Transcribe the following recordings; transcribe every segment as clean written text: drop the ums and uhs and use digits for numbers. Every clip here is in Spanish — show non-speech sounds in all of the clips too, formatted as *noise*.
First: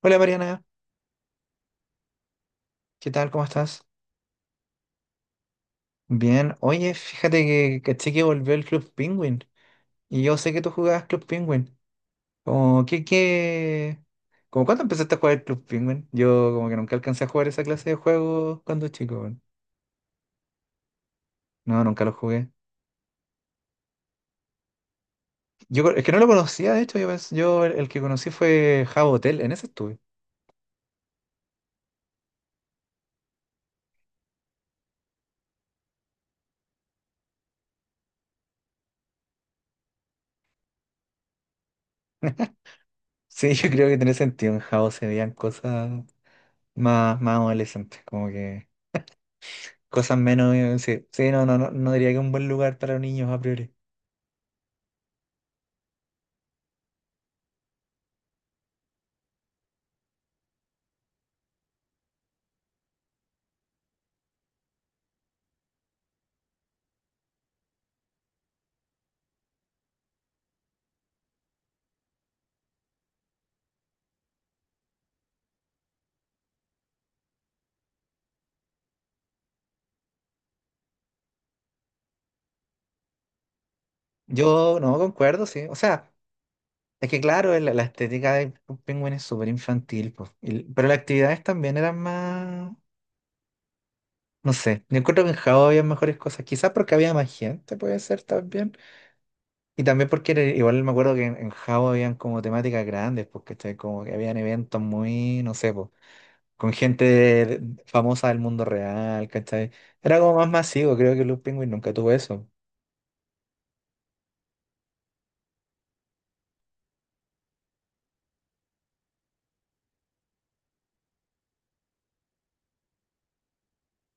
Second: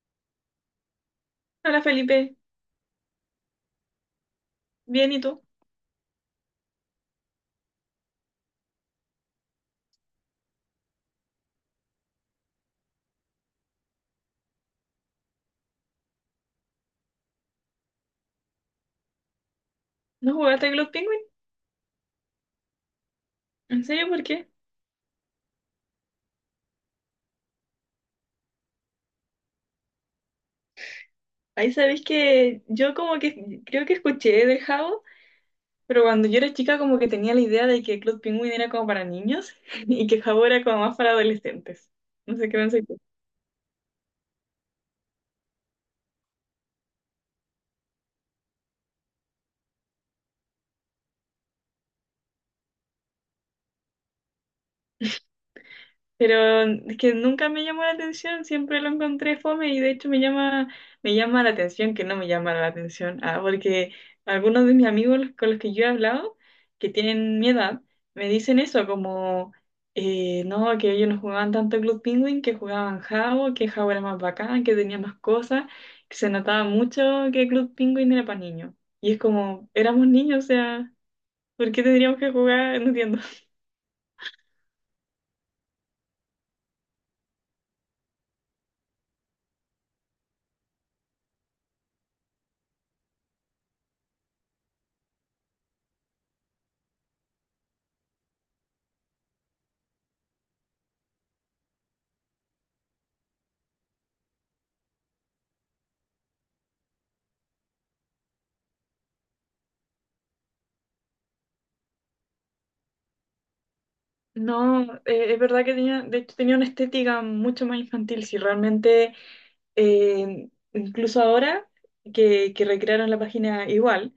Hola Mariana, Hola Felipe, ¿qué tal? ¿Cómo estás? bien, ¿y tú? Bien, oye, fíjate que caché que volvió el Club Penguin y yo sé que tú jugabas Club Penguin. Como, ¿qué? ¿Cómo cuándo empezaste a jugar el Club Penguin? Yo como que nunca alcancé a jugar esa clase de juegos cuando chico, weón. ¿No jugaste a Glock Penguin? No, nunca lo jugué. ¿En serio? ¿Por qué? Es que no lo conocía, de hecho, yo el que conocí fue Jabo Hotel, en ese estuve. Ahí sabéis que yo como que creo que escuché de Jabo, pero cuando yo era chica como que tenía la idea de que Glock Penguin era como para niños *laughs* y que Jabo era como más para adolescentes. No sé qué pensé. Sí, *laughs* yo creo que tiene sentido, en Jabo se veían cosas más adolescentes, como que cosas menos. Sí, sí, no, no, no, no diría que es un buen lugar para niños a priori. Pero es que nunca me llamó la atención, siempre lo encontré fome y de hecho me llama la atención que no me llama la atención, ah, porque algunos de mis amigos los- con los que yo he hablado, que tienen mi edad, me dicen eso, como, no, que ellos no jugaban tanto Club Penguin, que jugaban Jabo, que Jabo era más bacán, que tenía más cosas, que se notaba mucho que Club Penguin era para niños. Y es como, éramos niños, o sea, ¿por qué tendríamos que jugar? *laughs* No entiendo. Yo no concuerdo, sí. O sea, es que claro, la estética de Penguin es súper infantil, pues. Pero las actividades también eran más, no sé, yo encuentro que en Jao había mejores cosas, quizás porque había más gente, puede ser también, y también porque igual me acuerdo que en Jao habían como temáticas grandes, porque como que habían eventos muy, no sé, pues con gente famosa del mundo real, ¿cachai? Era como más masivo, creo que Los Penguin nunca tuvo eso. No, es verdad que tenía, de hecho tenía una estética mucho más infantil, si realmente, incluso ahora que recrearon la página igual,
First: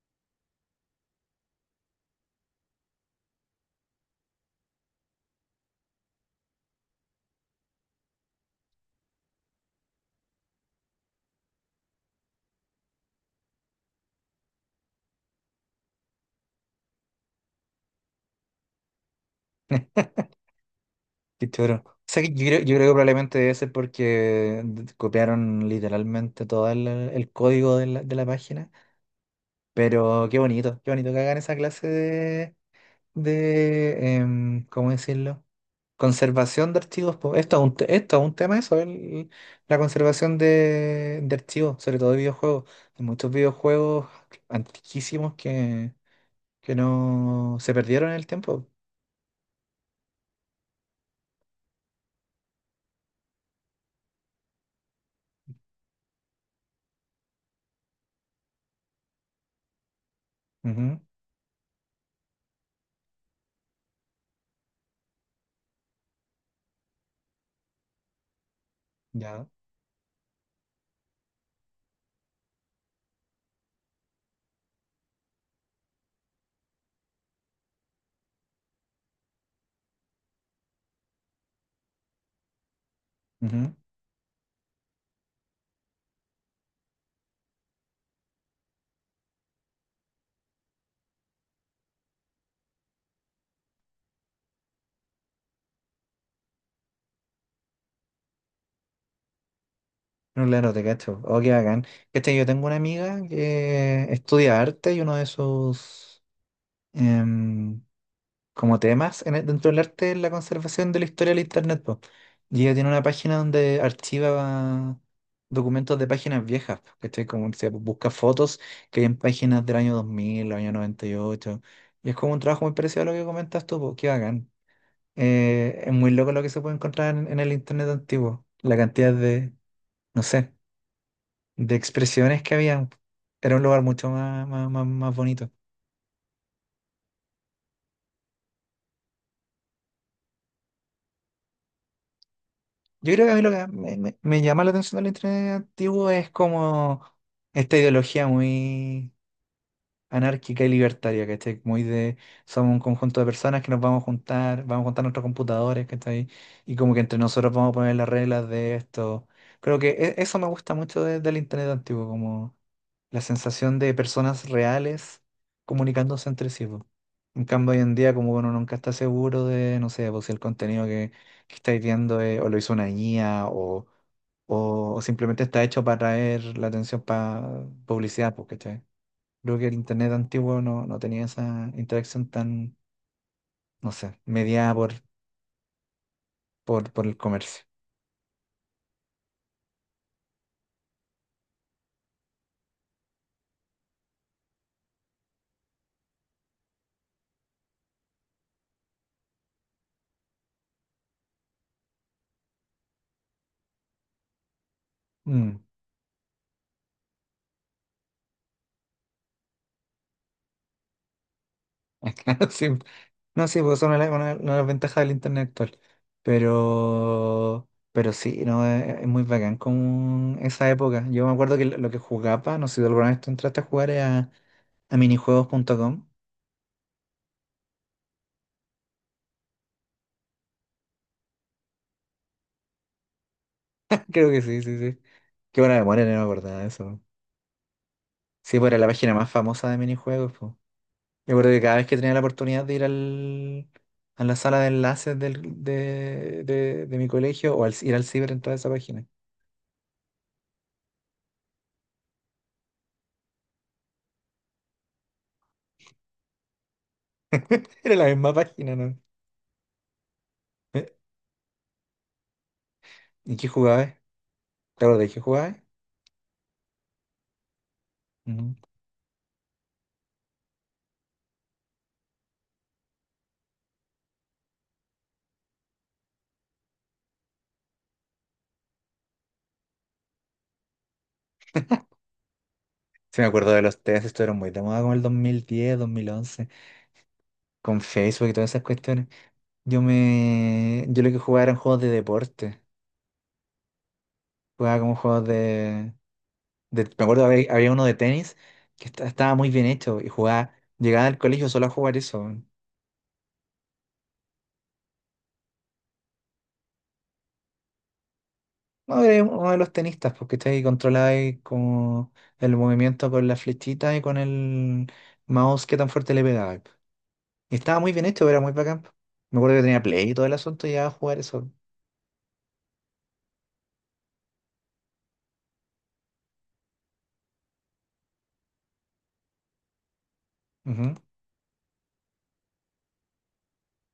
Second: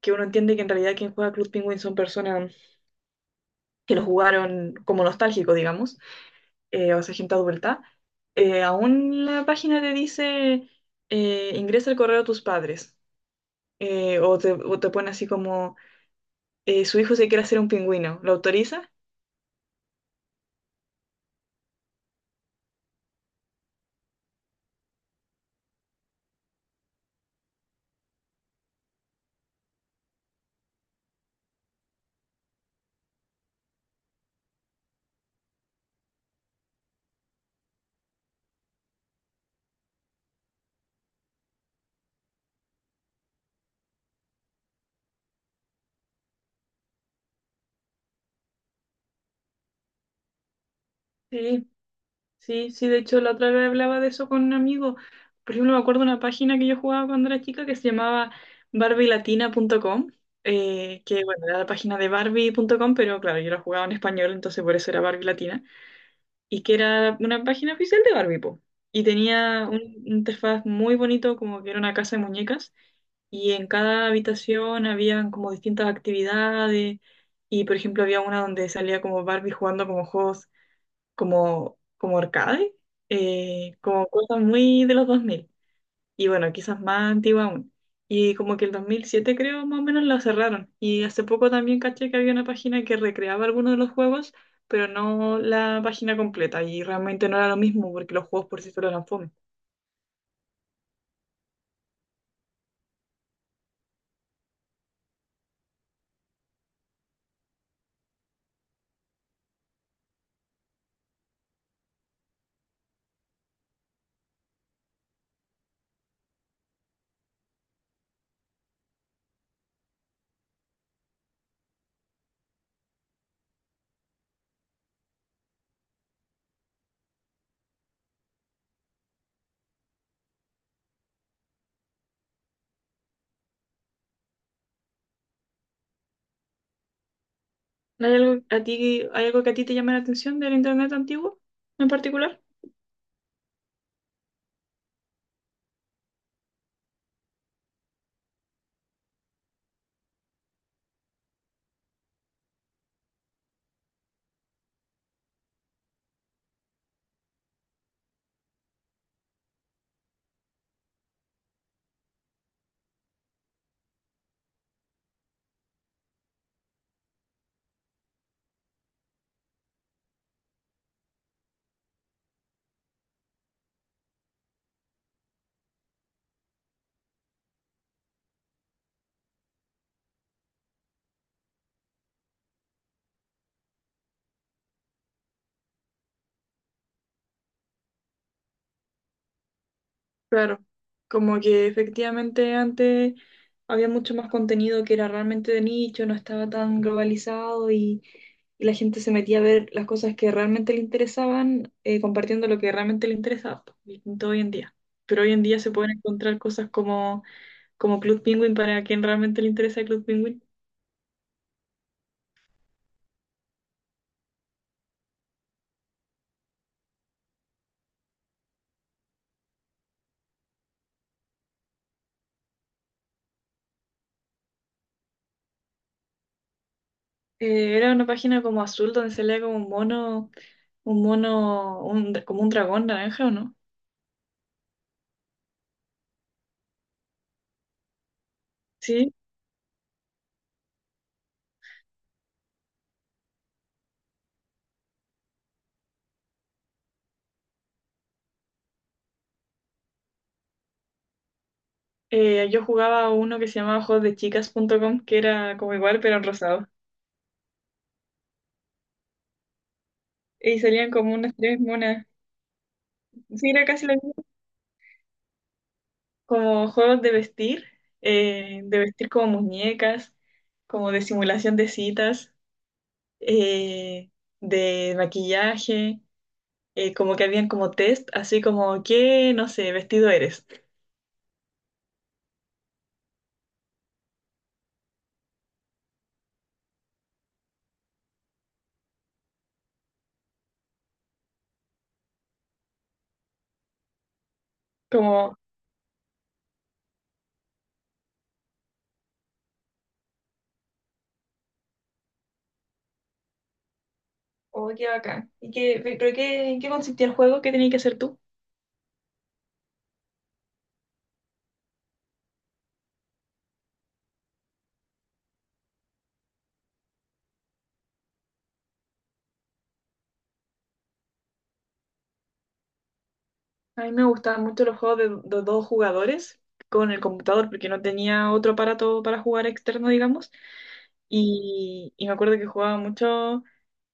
que uno entiende que en realidad quien juega Club Penguin son personas que lo jugaron como nostálgico, digamos, o sea, gente adulta, aún la página te dice, ingresa el correo de tus padres, o te pone así como, su hijo se quiere hacer un pingüino, ¿lo autoriza? Qué choro. O sea, que yo creo que probablemente debe ser porque copiaron literalmente todo el código de la página. Pero qué bonito que hagan esa clase de, de ¿cómo decirlo? Conservación de archivos, po. Esto es un tema eso, la conservación de archivos, sobre todo de videojuegos. Hay muchos videojuegos antiquísimos que no se perdieron en el tiempo. Sí. Sí, sí, de hecho la otra vez hablaba de eso con un amigo. Por ejemplo, me acuerdo de una página que yo jugaba cuando era chica que se llamaba barbilatina.com, Ujú, que bueno, era la página de barbie.com, pero claro, yo la jugaba en español, entonces por eso era Barbie Latina, y que era una página oficial de Barbie, po. Y ya. tenía un interfaz muy bonito, como que era una casa de muñecas, y en cada habitación habían como distintas actividades, y por ejemplo había una donde salía como Barbie jugando como juegos como, como arcade, Ujú. Como cosas muy de los 2000 y bueno, quizás más antigua aún. Y como que el 2007 creo, más o menos la cerraron. Y hace poco también caché que había una página que recreaba algunos de los juegos, pero no la página completa, y realmente no era lo mismo porque los juegos por sí solos eran fome. No, claro, te cacho. Oh, qué bacán. Este, yo tengo una amiga que estudia arte y uno de sus em, como temas dentro del arte es la conservación de la historia del internet, po. Y ella tiene una página donde archiva documentos de páginas viejas, po, ¿cachai? Como se busca fotos que hay en páginas del año 2000, año 98. Y ocho. Y es como un trabajo muy parecido a lo que comentas tú, po. Qué bacán. Es muy loco lo que se puede encontrar en el internet antiguo. La cantidad de, no sé, de expresiones que había. Era un lugar mucho más, más, más, más bonito. ¿Hay algo, a ti, hay algo que a ti te llama la atención del internet antiguo en particular? Yo creo que a mí lo que me llama la atención del internet antiguo es como esta ideología muy anárquica y libertaria, ¿cachai? Muy de somos un conjunto de personas que nos vamos a juntar nuestros computadores, ¿cachai? Y como que entre nosotros vamos a poner las reglas de esto. Creo que eso me gusta mucho del internet antiguo, como la sensación de personas reales comunicándose entre sí, po. En cambio, hoy en día, como uno nunca está seguro de, no sé, pues, si el contenido que estáis viendo es, o lo hizo una IA, o simplemente está hecho para traer la atención para publicidad, porque creo que el internet antiguo no tenía esa interacción tan, no sé, mediada por el comercio. Claro, como que efectivamente antes había mucho más contenido que era realmente de nicho, no estaba tan globalizado y la gente se metía a ver las cosas que realmente le interesaban, compartiendo lo que realmente le interesaba, pues, distinto hoy en día. Pero hoy en Mm. día se pueden encontrar cosas como, como Club Penguin para quien realmente le interesa Club Penguin. *laughs* Claro, sí. No, sí, pues son una de las ventajas del internet actual. Pero, pero sí, no, es muy bacán con esa época. Yo me acuerdo que lo que jugaba, no sé si alguna vez tú entraste a jugar a, minijuegos.com. Era una página como azul donde se leía como un mono, un mono, un- como un dragón naranja, ¿o no? *laughs* Creo que sí, sí, sí. Qué buena memoria, no me acordaba de eso. Sí, pues era la página Sí. más famosa de minijuegos, pues. Yo acuerdo que cada vez que tenía la oportunidad de ir a la sala de enlaces de mi colegio o ir al ciber, entraba a esa página. Yo jugaba uno que se llamaba juegosdechicas.com, que era como igual, pero en rosado. *laughs* Era la misma página, ¿no? Y salían como unas tres monas. ¿Y qué Sí, era casi jugabas? lo mismo. ¿Te acuerdas de qué jugabas? Como juegos Ujú. De vestir como muñecas, como de simulación de citas, eh, de maquillaje, como que habían como test, así como, ¿qué, no sé, vestido eres? Sí, me acuerdo de los test, esto era muy de moda como el 2010, 2011, con Facebook y todas esas cuestiones. Yo lo que jugaba eran juegos de deporte. Jugaba como juegos. Como, Me acuerdo, había uno de tenis que estaba muy bien hecho y jugaba. Llegaba al colegio solo a jugar eso. oh, qué bacán. ¿Y qué, pero qué, en qué consistía el juego? ¿Qué tenías que hacer tú? No, era uno de los tenistas, porque está ahí controlaba ahí como el movimiento con la flechita y con el mouse que tan fuerte le pegaba. Y estaba muy bien hecho, era muy bacán. Me acuerdo que tenía play y todo el asunto y llegaba a jugar eso. A mí me gustaban mucho los juegos de dos jugadores con el computador, porque no tenía otro aparato para jugar externo, digamos. Ujú. Y me acuerdo que jugaba mucho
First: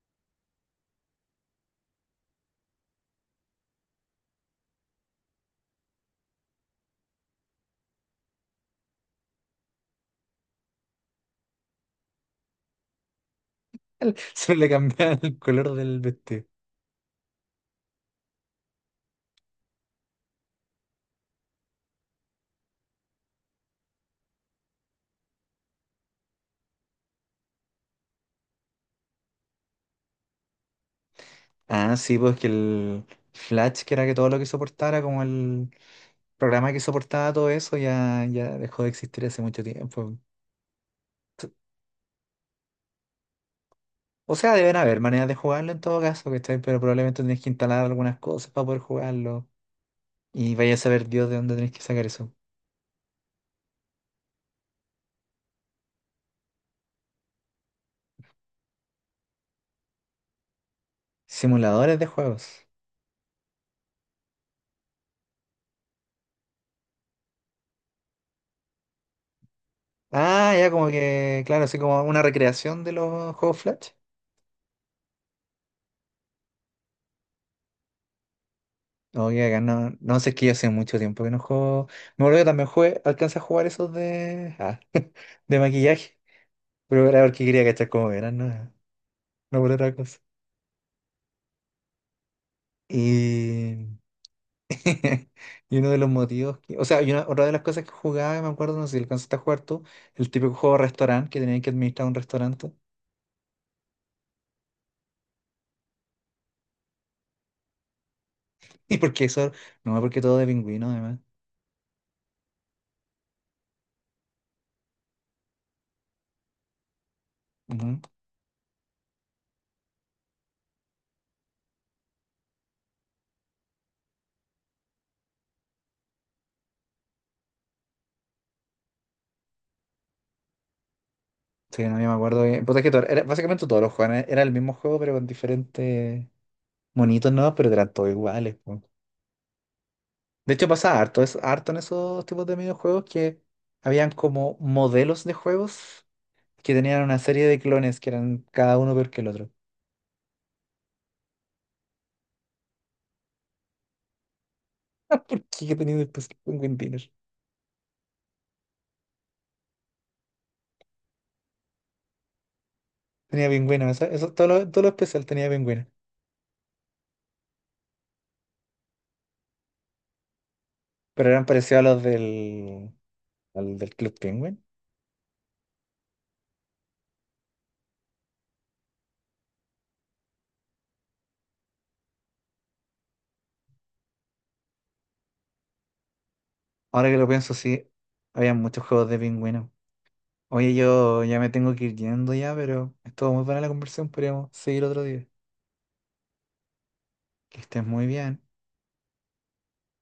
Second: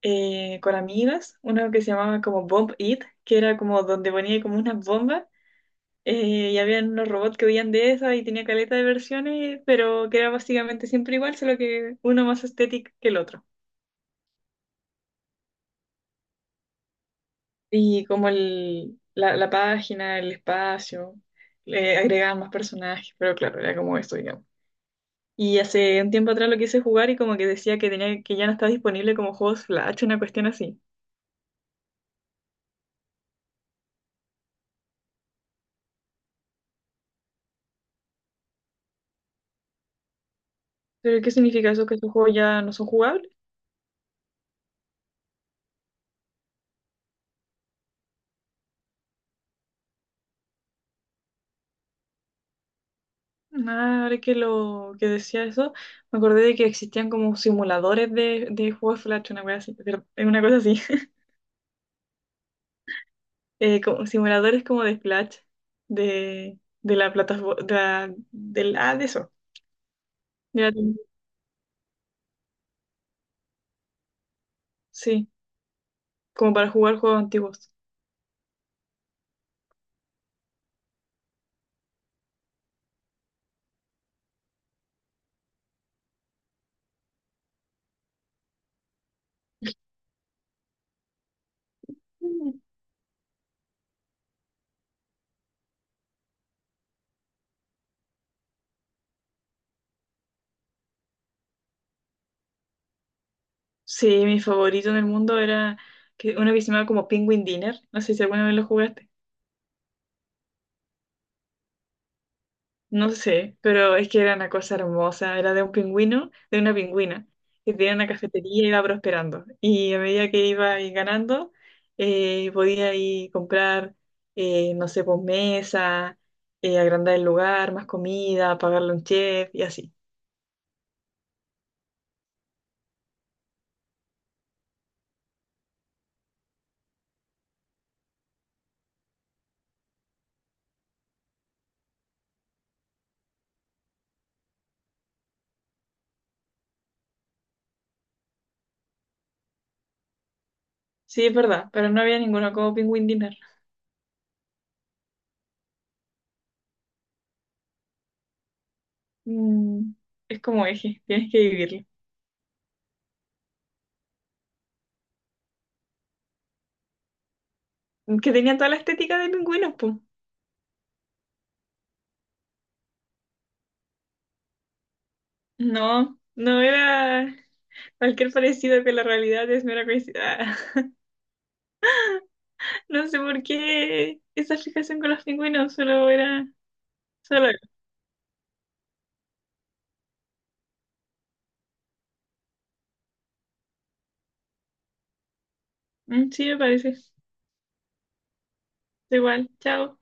con amigas, uno que se llamaba como Bomb It, que era como donde ponía como unas bombas y había unos robots que huían de esas y tenía caleta de versiones, pero que era básicamente siempre igual, solo que uno más estético que el otro. *laughs* Solo le cambiaban el color del vestido. Y como el, la página, el espacio, le agregaban más personajes, pero claro, era como esto, digamos. Y hace un tiempo atrás lo quise jugar y como que decía que tenía que ya no está disponible como juegos Flash, una cuestión así. Ah, sí, pues que el Flash, que era que todo lo que soportara, como el programa que soportaba todo eso, ya, ya dejó de existir hace mucho tiempo. ¿Pero qué significa eso? ¿Que esos juegos ya no son jugables? O sea, deben haber maneras de jugarlo en todo caso, ¿cachai? Pero probablemente tenés que instalar algunas cosas para poder jugarlo. Y vaya a saber Dios de dónde tenés que sacar eso. Nada, ahora que lo que decía eso, me acordé de que existían como simuladores de juegos Flash, una cosa así, pero- una cosa así. *laughs* Simuladores de juegos. Como simuladores como de Flash, de la plataforma, de la, del- ah, de eso. Ah, De ya la- como que, claro, así como una recreación de los juegos Flash. sí, como para jugar juegos antiguos. Oye, acá no, no sé, es que yo hace mucho tiempo que no juego. Me acuerdo que también jugué, alcancé a jugar esos de, ah, *laughs* de maquillaje. Pero era porque quería cachar cómo eran, no, no por otra cosa. Y, *laughs* y uno de los motivos, o sea, y otra de las cosas que jugaba, me acuerdo, no sé si alcanzaste a jugar tú, el típico juego de restaurante que tenían que administrar un restaurante. *laughs* Sí, mi favorito en el mundo era que uno que se llamaba como Penguin Dinner. No sé si alguna vez lo Y jugaste. porque eso, no, porque todo de pingüino, además. No sé, pero es que era una cosa hermosa. Era de un pingüino, de una pingüina, que tenía Ujú. una cafetería y iba prosperando. Y a medida que iba ahí ganando, podía ir comprar, no sé, pues mesa, agrandar el lugar, más comida, pagarle un chef y así. Sí, no, yo me acuerdo bien. Puta, es que era, básicamente todos los juegos era el mismo juego, pero con diferentes monitos, ¿no? Pero eran todos iguales. De hecho, pasaba harto, harto en esos tipos de videojuegos que habían como modelos de juegos que tenían una serie de clones que eran cada uno peor que el otro. Sí, es verdad, pero no había ninguno como Penguin Dinner. *laughs* ¿Por qué tenía después Penguin Dinner? Mm, es como eje, tienes que vivirlo. Tenía pingüinos, todo lo especial tenía pingüinos. Que tenía toda la estética de pingüinos, pues. Pero eran parecidos a los al del Club Penguin. No, no era cualquier parecido con la realidad, es mera coincidencia. *laughs* No sé por qué esa fijación con los pingüinos, solo era, Ahora que lo solo pienso, era. sí, había muchos juegos de pingüinos. Oye, yo ya me tengo que ir yendo ya, pero estuvo muy buena la conversación, podríamos seguir otro día. Mm, sí, me parece. Que estés muy bien. Da Igual, chao.